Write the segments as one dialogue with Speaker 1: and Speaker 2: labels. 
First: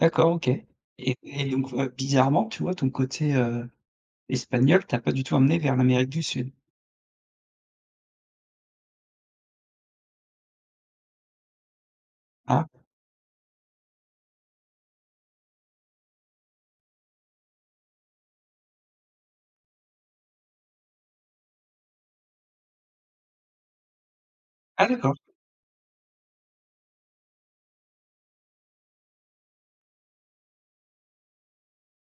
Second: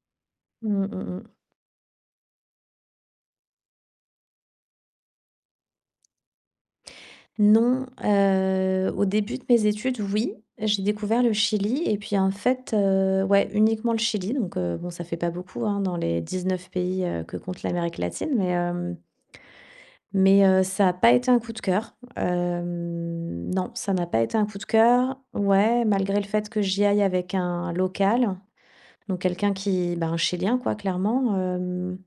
Speaker 1: D'accord, OK.
Speaker 2: Mmh, mmh,
Speaker 1: Et
Speaker 2: mmh.
Speaker 1: et donc, ouais, bizarrement, tu vois, ton côté, heu, espagnol, t'a pas du tout emmenée vers l'Amérique du Sud.
Speaker 2: Non, heu, au début de mes études, oui, j'ai découvert le Chili et puis, en
Speaker 1: Ah.
Speaker 2: fait, heu ouais, uniquement le Chili. Donc, heu, bon, ça fait pas beaucoup, hein, dans les 19 pays, heu, que compte l'Amérique latine. Mais, hem mais, heu, ça a pas été un coup de cœur. Hem, non, ça n'a pas été un coup de
Speaker 1: Ah d'accord!
Speaker 2: cœur ouais, malgré le fait que j'y aille avec un local, donc quelqu'un qui, ben, un chilien quoi, clairement, hem.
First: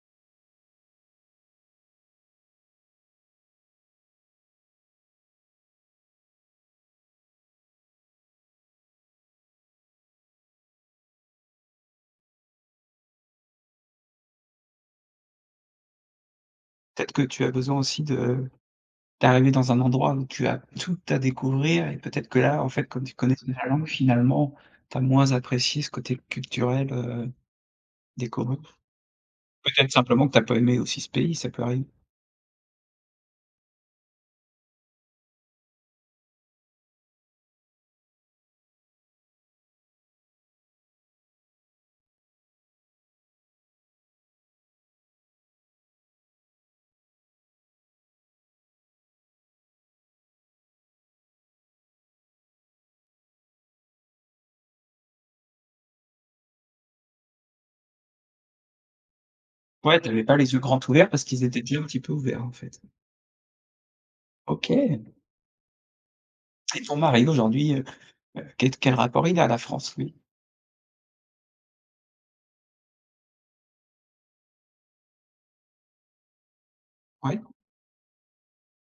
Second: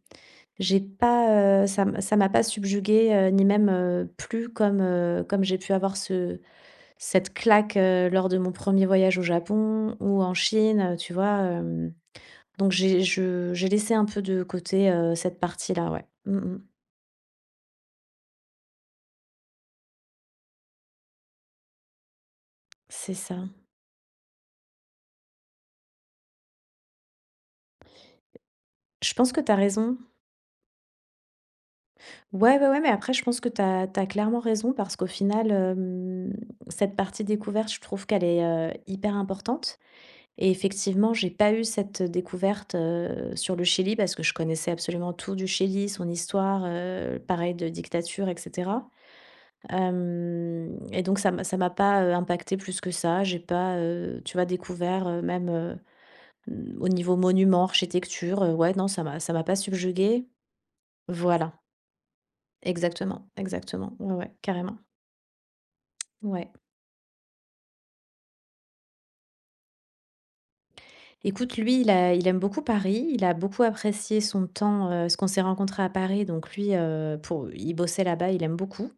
Speaker 2: J'ai pas, heu, ça m ça m'a pas subjuguée, heu, ni même, heu, plu comme, heu, comme j'ai pu avoir ce cette claque, heu, lors de mon 1er voyage au Japon ou en Chine, heu, tu vois, hem? Donc j'ai je j'ai laissé un peu de côté, heu, cette partie là, ouais, mmh mh.
Speaker 1: Peut-être que tu as besoin aussi de d'arriver dans un endroit où tu as tout à découvrir et peut-être que là, en fait, comme
Speaker 2: C'est
Speaker 1: tu
Speaker 2: ça.
Speaker 1: connaissais la langue finalement, tu as moins apprécié ce côté culturel, heu, découvrir.
Speaker 2: Je pense que tu as
Speaker 1: Peut-être,
Speaker 2: raison.
Speaker 1: simplement, que tu as pas aimé aussi ce pays, ça peut arriver.
Speaker 2: Ouais, ouais, ouais, mais après, je pense que tu as tu as clairement raison parce qu'au final, hem, cette partie découverte, je trouve qu'elle est, heu, hyper importante. Et effectivement, j'ai pas eu cette découverte, heu, sur le Chili, parce que je connaissais absolument tout du Chili, son histoire, heu, pareil de dictature et cetera. Hem, et donc ça m'a ça m'a pas, heu, impactée plus que ça. J'ai pas, heu, tu vois, découvert, heu, même, heu, hem, au niveau monuments, architecture, heu. Ouais, non, ça m'a ça m'a pas
Speaker 1: Ouais, tu avais
Speaker 2: subjuguée
Speaker 1: pas les yeux grands ouverts parce qu'ils
Speaker 2: voilà.
Speaker 1: étaient déjà un petit peu ouverts, en fait.
Speaker 2: Exactement, exactement, ouais, ouais, carrément.
Speaker 1: OK!
Speaker 2: Ouais.
Speaker 1: Et ton mari aujourd'hui, heu heu, quel t quel rapport il a à la France lui?
Speaker 2: Écoute, lui, il a il aime beaucoup Paris, il a beaucoup apprécié son temps, heu, parce qu'on s'est rencontrés à Paris, donc lui, heu,
Speaker 1: Ouais.
Speaker 2: pour il bossait là-bas, il aime beaucoup.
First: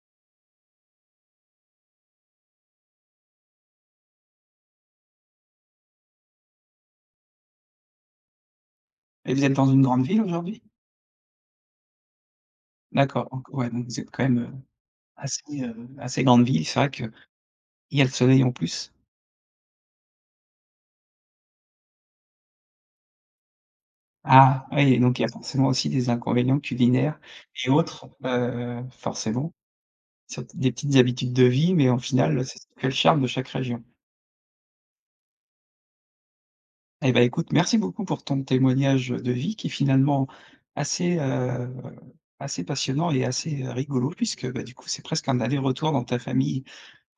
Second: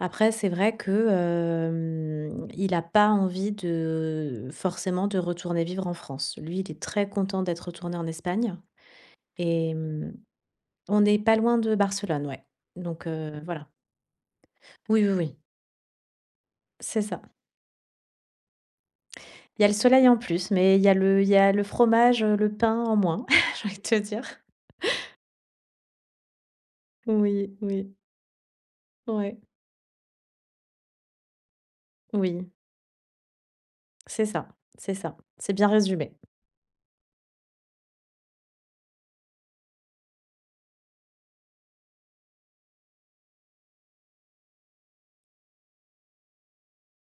Speaker 2: Après, c'est vrai que, hem, il a pas envie de forcément de retourner vivre en France. Lui, il est très content d'être retourné en Espagne
Speaker 1: Et vous êtes dans
Speaker 2: et
Speaker 1: une grande
Speaker 2: hem
Speaker 1: ville, aujourd'hui?
Speaker 2: on n'est pas loin de Barcelone, ouais. Donc,
Speaker 1: D'accord,
Speaker 2: heu,
Speaker 1: donc
Speaker 2: voilà.
Speaker 1: ouais, donc vous êtes quand même, heu,
Speaker 2: Oui, oui, oui.
Speaker 1: assez, heu, assez grande ville, c'est vrai
Speaker 2: C'est
Speaker 1: qu'il
Speaker 2: ça.
Speaker 1: y a le soleil, en plus.
Speaker 2: Il y a le soleil en plus, mais il y a le il y a le fromage, heu, le pain en moins, j'ai envie de te dire.
Speaker 1: Ah oui, donc il y a forcément aussi des inconvénients culinaires
Speaker 2: Oui,
Speaker 1: et
Speaker 2: oui.
Speaker 1: autres, heu,
Speaker 2: Ouais.
Speaker 1: forcément, c'était des petites habitudes de vie, mais au final, heu,
Speaker 2: Oui.
Speaker 1: c'est s le charme de chaque région.
Speaker 2: C'est ça, c'est ça. C'est bien résumé.
Speaker 1: Et bah, écoute, merci beaucoup pour ton témoignage de vie, qui est finalement, assez, heu, assez passionnant et assez, heu, rigolo puisque, bah, du coup, c'est presque un aller-retour dans ta famille,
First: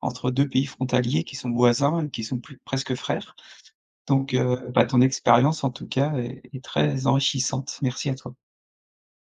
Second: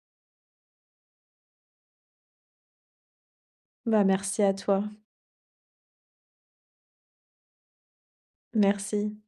Speaker 1: entre 2 pays frontaliers qui sont voisins et qui sont plu presque frères.
Speaker 2: Bah,
Speaker 1: Donc,
Speaker 2: merci à
Speaker 1: heu,
Speaker 2: toi.
Speaker 1: bah, ton expérience, en tout cas, est est très enrichissante. Merci à toi.
Speaker 2: Merci.